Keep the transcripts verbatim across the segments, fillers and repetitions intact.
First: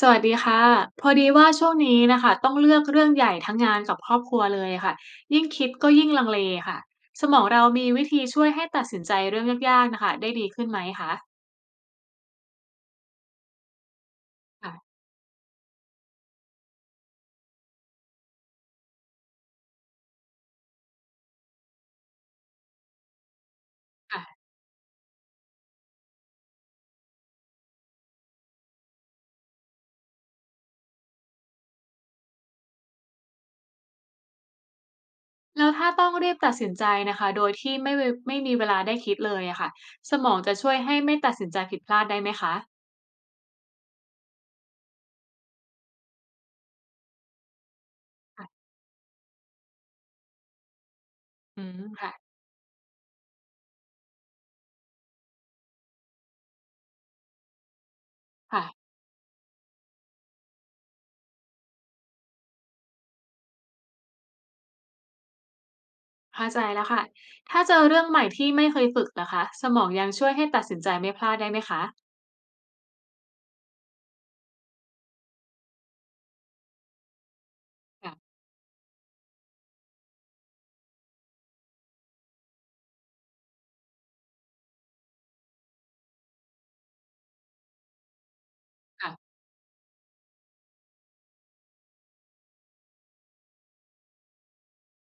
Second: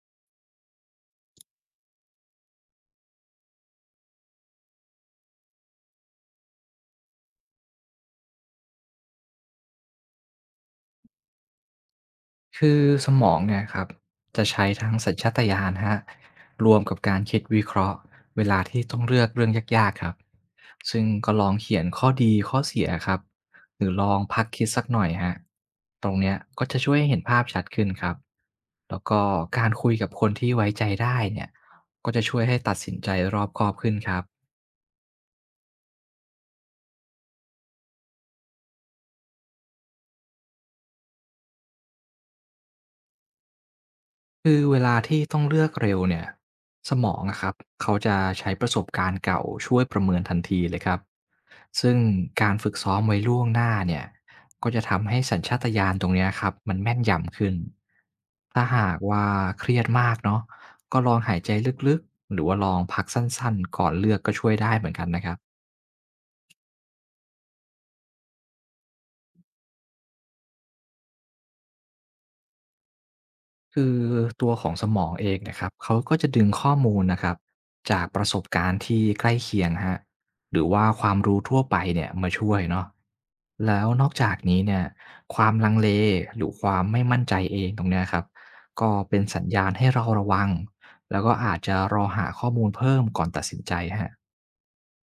สวัสดีค่ะพอดีว่าช่วงนี้นะคะต้องเลือกเรื่องใหญ่ทั้งงานกับครอบครัวเลยค่ะยิ่งคิดก็ยิ่งลังเลค่ะสมองเรามีวิธีช่วยให้ตัดสินใจเรื่องยากๆนะคะได้ดีขึ้นไหมคะคือสมองเนี่ยครับจะใช้ทั้ค่ะงสัญชาตญาณฮรรวมกับการคิดวิเคราะห์เวลาที่ต้องเลือกเรื่องยากๆครับซึ่งก็ลองเขียนข้อดีข้อเสียครับหรือลองพัค่ะกคิดสักหน่อยฮะตรงเนี้ยก็จะช่วยให้เห็นภาพชัดขึ้นครับแล้วก็การคุยกับคนที่ไว้ใจได้เนี่ยก็จะช่วยให้ตัดสินใจรอบคอบขึ้นครับ แล้วถ้าต้องรีบตัดสินใจนะคะโดยที่ไม่เวไม่มีเวลาได้คิดเลยอะค่ะสมองจะช่วยให้ไม่ตัดสินใจผิดพลาดได้ไหมคะคือเวลาที่ต้องเลือกเร็วเนี่ยสมองอะครับเขาจะใช้ปค่ะระสบการณ์เก่าช่วยประเมินทันทีเลยครับอืมซึ่งค่ะการฝึกซ้อมไว้ล่วงหน้าเนี่ยก็จะทำให้สัญชาตญาณตรงเนี้ยครับมันแม่นยำขึ้นถ้าค่ะหากว่าเครียดมากเนาะก็ลองหายใจลึกๆหรือว่าลองพักสั้นๆก่อนเลือกก็ช่วยได้เหมือนกันนะครับ เข้าใจแล้วค่ะถ้าเจอเรื่องใหม่ที่ไม่เคยฝึกนะคะสมองยังช่วยให้ตัดสินใจไม่พลาดได้ไหมคะคือตัวของสมองเองนะครับเขาก็จะดึงข้อมูลนะครับจากประสบการณ์ที่ใกล้เคียงฮะหรือว่าความรู้ทั่วไปเนี่ยมาช่วยเนาะแล้วนอกจากนี้เนี่ยความลังเลหรือความไม่มั่นใจเองตรงเนี้ยครับก็ค่ะ เป็นสัญญาณให้เราระวังแล้วก็อาจจะรอหาข้อมูลเพิ่มก่อนตัดสินใจฮะ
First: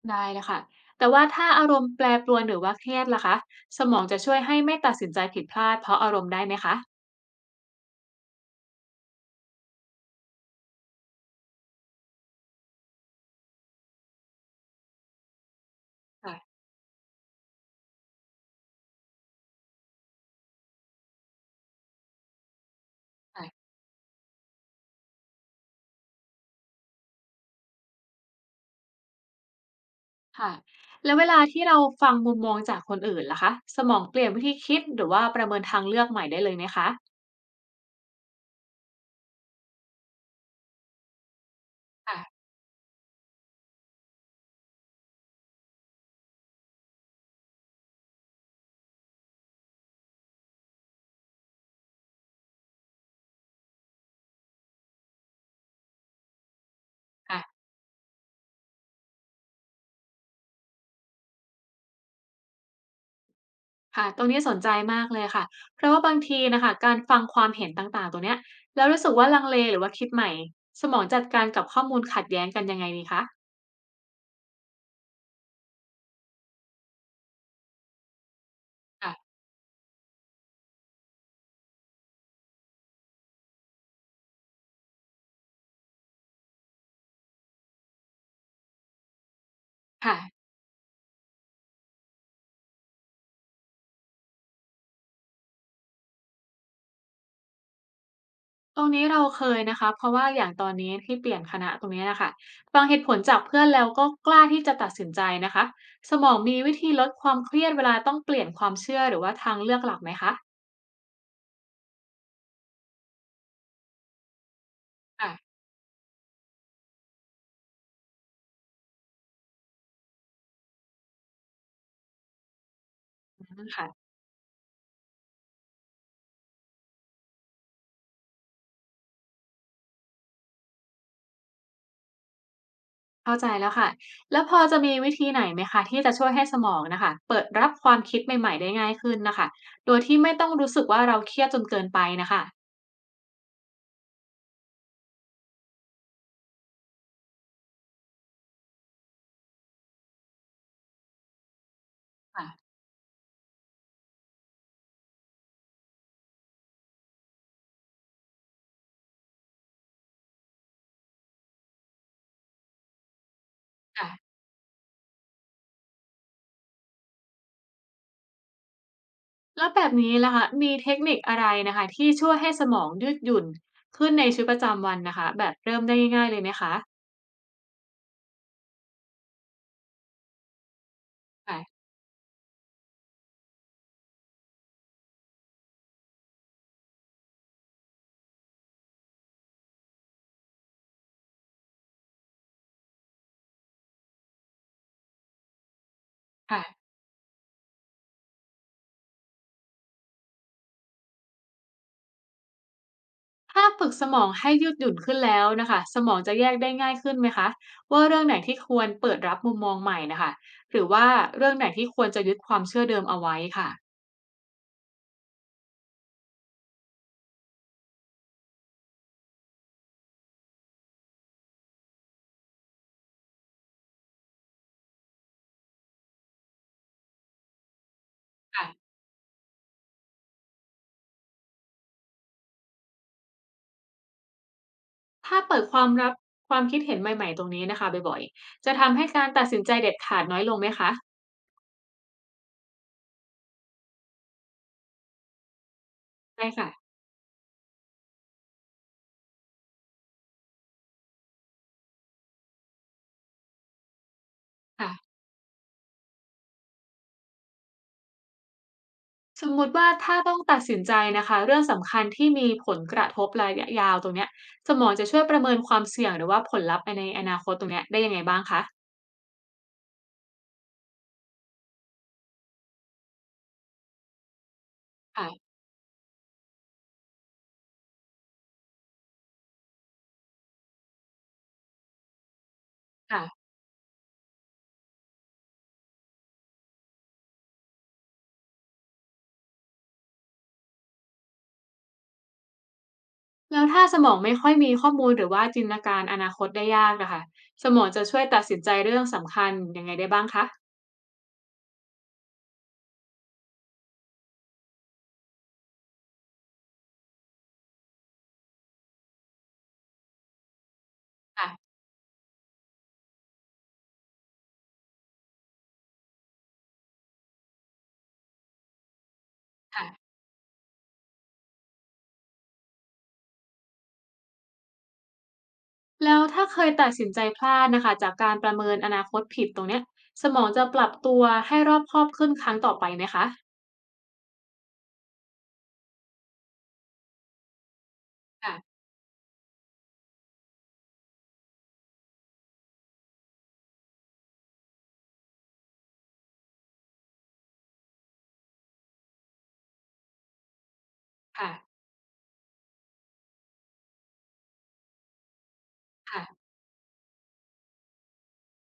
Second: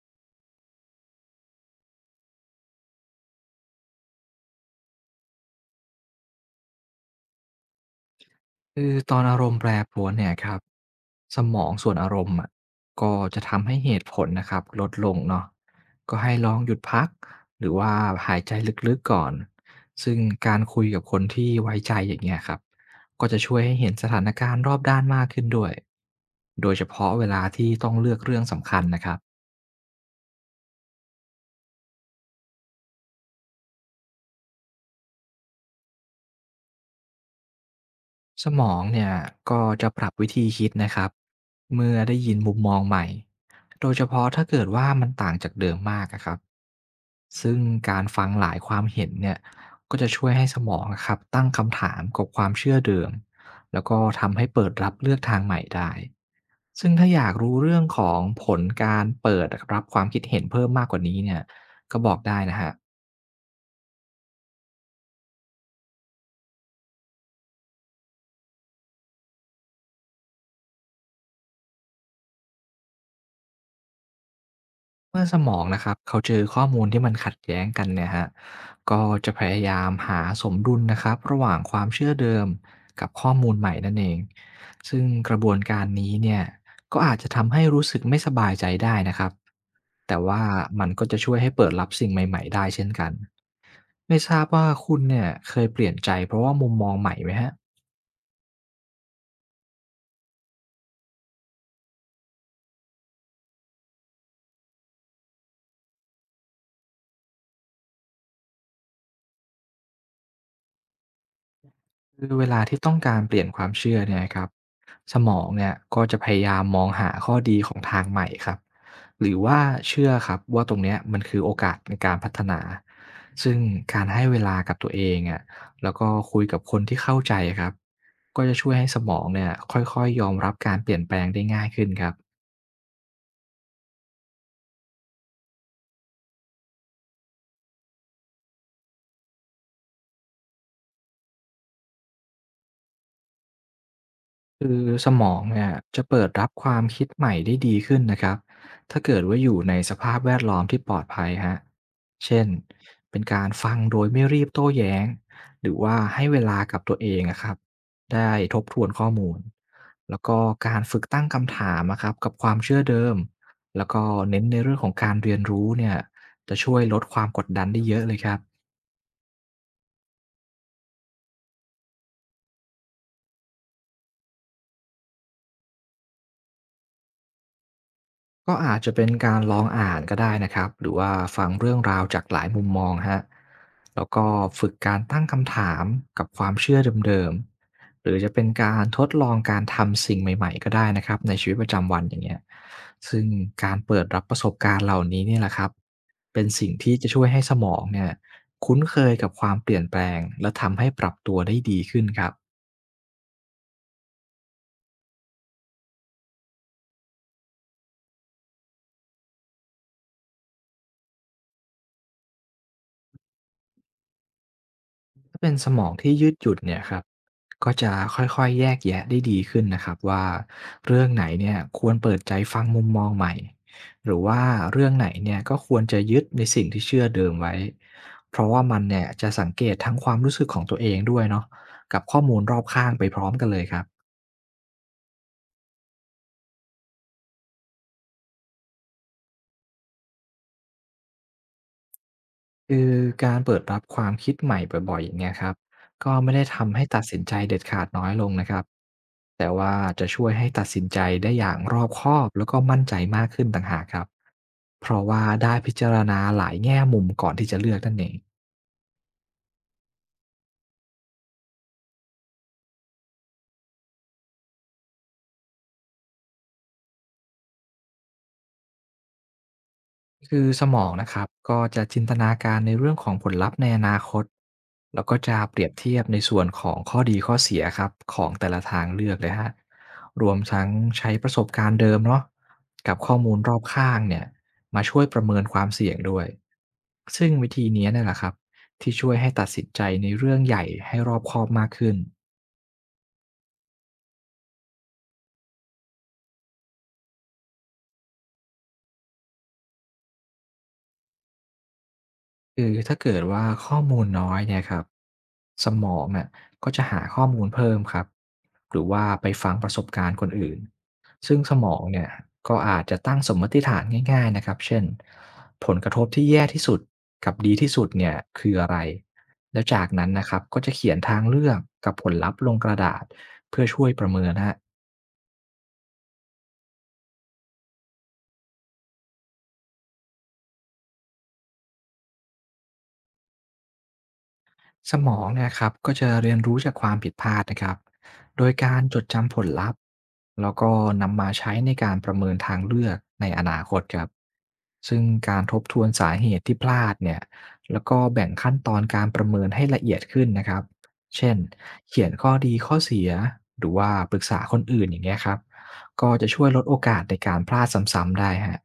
ได้เลยค่ะแต่ว่าถ้าอารมณ์แปรปรวนหรือว่าเครียดล่ะคะสมองจะช่วยให้ไม่ตัดสินใจผิดพลาดเพราะอารมณ์ได้ไหมคะคือตอนอารมณ์แปรปรวนเนี่ยครับสมองส่วนอารมณ์อะก็จะทำให้เหตุผลนะครับลดลงเนาะก็ให้ลอค่ะงหยุดพักหรือว่าหายใจลึกๆก่อนซึ่งการคุยกับคนที่ไว้ใจอย่างเงี้ยครับก็จะช่วยค่ะให้เห็นสถานการณ์รอบด้านมากขึ้นด้วยโดยเฉพาะเวลาที่ต้องเลือกเรื่องสำคัญนะครับ ค่ะแล้วเวลาที่เราฟังมุมมองจากคนอื่นล่ะคะสมองเปลี่ยนวิธีคิดหรือว่าประเมินทางเลือกใหม่ได้เลยไหมคะสมองเนี่ยก็จะปรับวิธีคิดนะครับเมื่อได้ยินค่ะมุมมองใหม่โดยเฉพาะถ้าเกิดว่ามันต่างจากเดิมมากอะครับซึ่งการฟังหลายความเห็นเนี่ยก็จะช่วยให้สมองอะครับตั้งคำถามกับความเชื่อเดิมแล้วก็ทำให้เปิดรับเลือกทางใหม่ได้ซึ่งถ้าอยากค่ะรู้เรื่องของผลการเปิดรับความคิดเห็นเพิ่มมากกว่านี้เนี่ยก็บอกได้นะฮะ ค่ะตรงนี้สนใจมากเลยค่ะเพราะว่าบางทีนะคะการฟังความเห็นต่างๆตรวเนี้ยแล้วรู้สึกว่าลังเลหรือว่าคิดใหม่สมองจัดการกับข้อมูลขัดแย้งกันยังไงดีคะเมื่อสมองนะครับเขาเจอข้อมูลที่มันขัดแย้งกันเนี่ยฮะก็จะค่ะพยายามหาสมดุลนะครับระหว่างความเชื่อเดิมกับข้อมูลใหม่นั่นเองซึ่งกระบวนการนี้เนี่ยก็อาจจะทำให้รู้สึกไม่สบายใจได้นะครับค่ะ แต่ว่ามันก็จะช่วยให้เปิดรับสิ่งใหม่ๆได้เช่นกันไม่ทราบว่าคุณเนี่ยเคยเปลี่ยนใจเพราะว่ามุมมองใหม่ไหมฮะ ตรงนี้เราเคยนะคะเพราะว่าอย่างตอนนี้ที่เปลี่ยนคณะตรงนี้นะค่ะฟังเหตุผลจากเพื่อนแล้วก็กล้าที่จะตัดสินใจนะคะสมองมีวิธีลดความเครียดเวลาต้องเปลี่ยนความเชื่อหรือว่าทางเลือกหลักไหมคะคือเวลาที่ต้องการเปลี่ยนความเชื่อเนี่ยครับสมองค่ะเนี่ยก็จะพยายามมองหาข้อดีของทางใหม่ครับหรือว่าเชื่อครับว่าตรงเนี้ยมันคือโอกาสในการพัฒนาซึ่งการค่ะให้เวลากับตัวเองอ่ะแล้วก็คุยกับคนที่เข้าใจครับก็จะช่วยให้สมองเนี่ยค่อยๆยอมรับการเปลี่ยนแปลงได้ง่ายขึ้นครับ เข้าใจแล้วค่ะแล้วพอจะมีวิธีไหนไหมคะที่จะช่วยให้สมองนะคะเปิดรับความคิดใหม่ๆได้ง่ายขึ้นนะคะโดยที่ไม่ต้องรู้สึกว่าเราเครียดจนเกินไปนะคะคือสมองเนี่ยจะเปิดรับความคิดใหม่ได้ดีขึ้นนะครับถ้าเกิดว่าอยู่ในสภาพแวดล้อมที่ปลอดภัยฮะเช่น่ะเป็นการฟังโดยไม่รีบโต้แย้งหรือว่าให้เวลากับตัวเองอะครับได้ทบทวนข้อมูลแล้วก็การฝึกตั้งคำถามนะครับกับความเชื่อเดิมแล้วก็ค่ะ เน้นในเรื่องของการเรียนรู้เนี่ยจะช่วยลดความกดดันได้เยอะเลยครับ แล้วแบบนี้ล่ะคะมีเทคนิคอะไรนะคะที่ช่วยให้สมองยืดหยุ่นขึ้นในชีวิตประจำวันนะคะแบบเริ่มได้ง่ายๆเลยไหมคะก็อาจจะเป็นการลองอ่านก็ได้นะครับหรือว่าฟังค่ะเรื่องราวจากหลายมุมมองฮะแล้วก็ฝึกการตั้งคำถามกับความเชื่อเดิมๆหรือจะเป็นการทดลองการทำสิ่งใหม่ๆก็ได้นะครับในชีวิตประจำวันอย่างเงี้ยซึ่งการเปิดรับประสบการณ์เหล่านี้เนี่ยแหละครับเป็นสิ่งค่ะที่จะช่วยให้สมองเนี่ยคุ้นเคยกับความเปลี่ยนแปลงและทำให้ปรับตัวได้ดีขึ้นครับถ้าฝึกสมองให้ยืดหยุ่นขึ้นแล้วนะคะสมองจะแยกได้ง่ายขึ้นไหมคะว่าเรื่องไหนที่ควรเปิดรับมุมมองใหม่นะคะหรือว่าเรื่องไหนที่ควรจะยึดความเชื่อเดิมเอาไว้ค่ะถ้าเป็นสมองที่ยืดหยุ่นเนี่ยครับ ก็จะค่อยๆแยกแยะได้ดีขึ้นนะครับว่าเรื่องไหนเนี่ยควรเปิดใจฟังมุมมองใหม่หรือว่าเรื่องไหนเนี่ยก็ควรจะยึดในสิ่งที่เชื่อเดิมไว้เพราะว่ามันค่ะเนี่ยจะสังเกตทั้งความรู้สึกของตัวเองด้วยเนาะกับข้อมูลรอบข้างไปพร้อมกันเลยครับ ถ้าเปิดความรับความคิดเห็นใหม่ๆตรงนี้นะคะบ่อยๆจะทำให้การตัดสินใจเด็ดขาดน้อยลงไหมคะคือการเปิดรับความคิดใหม่บ่อยๆอย่างเงี้ยครับก็ไม่ได้ได้ค่ะทำให้ตัดสินใจเด็ดขาดน้อยลงนะครับแต่ว่าจะช่วยให้ตัดสินใจได้อย่างรอบคอบแล้วก็มั่นใจมากขึ้นต่างหากครับเพราะค่ะ ว่าได้พิจารณาหลายแง่มุมก่อนที่จะเลือกนั่นเอง สมมุติว่าถ้าต้องตัดสินใจนะคะเรื่องสำคัญที่มีผลกระทบระยะยาวตรงเนี้ยสมองจะช่วยประเมินความเสี่ยงหรือว่าผลลัพธ์ไปในอนาคตตรงเนี้ยได้ยังไงบ้างคะคือสมองนะครับก็จะจินตนาการในเรื่องของผลลัพธ์ในอนาคตแล้วก็จะค่ะเปรียบเทียบในส่วนของข้อดีข้อเสียครับของแต่ละทางเลือกเลยฮะรวมทั้งใช้ประสบการณ์เดิมเนาะกับข้อมูลค่ะรอบข้างเนี่ยมาช่วยประเมินความเสี่ยงด้วยซึ่งวิธีนี้เนี่ยแหละครับที่ช่วยให้ตัดสินใจในเรื่องใหญ่ให้รอบคอบมากขึ้น แล้วถ้าสมองไม่ค่อยมีข้อมูลหรือว่าจินตนาการอนาคตได้ยากอะค่ะสมองจะช่วยตัดสินใจเรื่องสำคัญยังไงได้บ้างคะคือถ้าเกิดว่าข้อมูลน้อยเนี่ยครับสมองน่ะก็จะหาข้อมูลเพิ่มครับหรือว่าไปฟังประสบการณ์คนอื่นซึ่งค่ะสมองเนี่ยก็อาจจะตั้งสมมติฐานง่ายๆนะครับเช่นผลกระทบที่แย่ที่สุดกับดีที่สุดเนี่ยคืออะไรแล้วจากค่ะนั้นนะครับก็จะเขียนทางเลือกกับผลลัพธ์ลงกระดาษเพื่อช่วยประเมินฮะ แล้วถ้าเคยตัดสินใจพลาดน่ะค่ะจากการประเมินอนาคตผิดตรงเนี้ยสมองจะปรับตัวให้รอบคอบขึ้นครั้งต่อไปไหมคะสมองเนี่ยครับก็จะเรียนรู้จากความผิดพลาดนะครับโดยกาค่ะรจดจำผลลัพธ์แล้วก็นำมาใช้ในการประเมินทางเลือกในอนาคตครับซึ่งการทบทวนสาเหตุที่พลาดเนี่ยแล้วก็แบ่งขั้นตอนการประเมินให้ละเอียดขึ้นนะครับเช่นค่ะเขียนข้อดีข้อเสียหรือว่าปรึกษาคนอื่นอย่างเงี้ยครับก็จะช่วค่ะ ยลดโอกาสในการพลาดซ้ำๆได้ฮะ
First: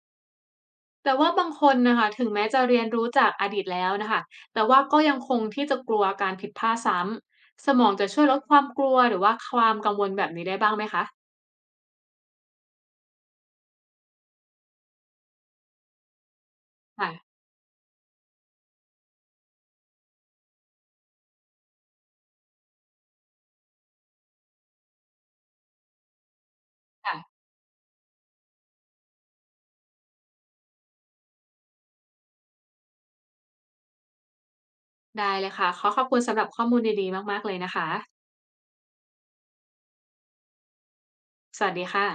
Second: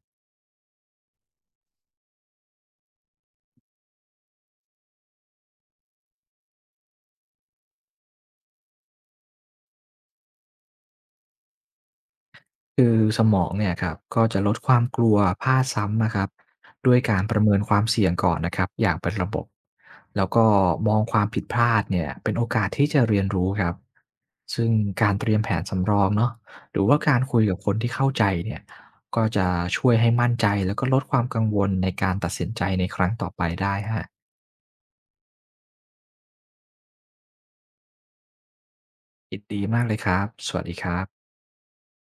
แต่ว่าบางคนนะคะถึงแม้จะเรียนรู้จากอดีตแล้วนะคะแต่ว่าก็ยังคงที่จะกลัวการผิดพลาดซ้ำสมองจะช่วยลดความกลัวหรือว่าความกังวลแบบนี้ได้บ้างไหมคะคือสมองเนี่ยครับก็จะลดความกลัวพลาดซ้ำนะครับด้วยการค่ะประเมินความเสี่ยงก่อนนะครับอย่างเป็นระบบแล้วก็มองความผิดพลาดเนี่ยเป็นโอกาสที่จะเรียนรู้ครับซึ่งการเตรียมแผนสำรองเนาะหรือว่าการคุค่ะยกับคนที่เข้าใจเนี่ยก็จะช่วยให้มั่นใจแล้วก็ลดความกังวลในการตัดสินใจในครั้งต่อไปได้ฮะได้เลยค่ะขอขอบคุณสำหรับข้อมูลดีๆมากๆเลยนะคะยินดีมากเลยครับสวัสดีครับสวัสดีค่ะ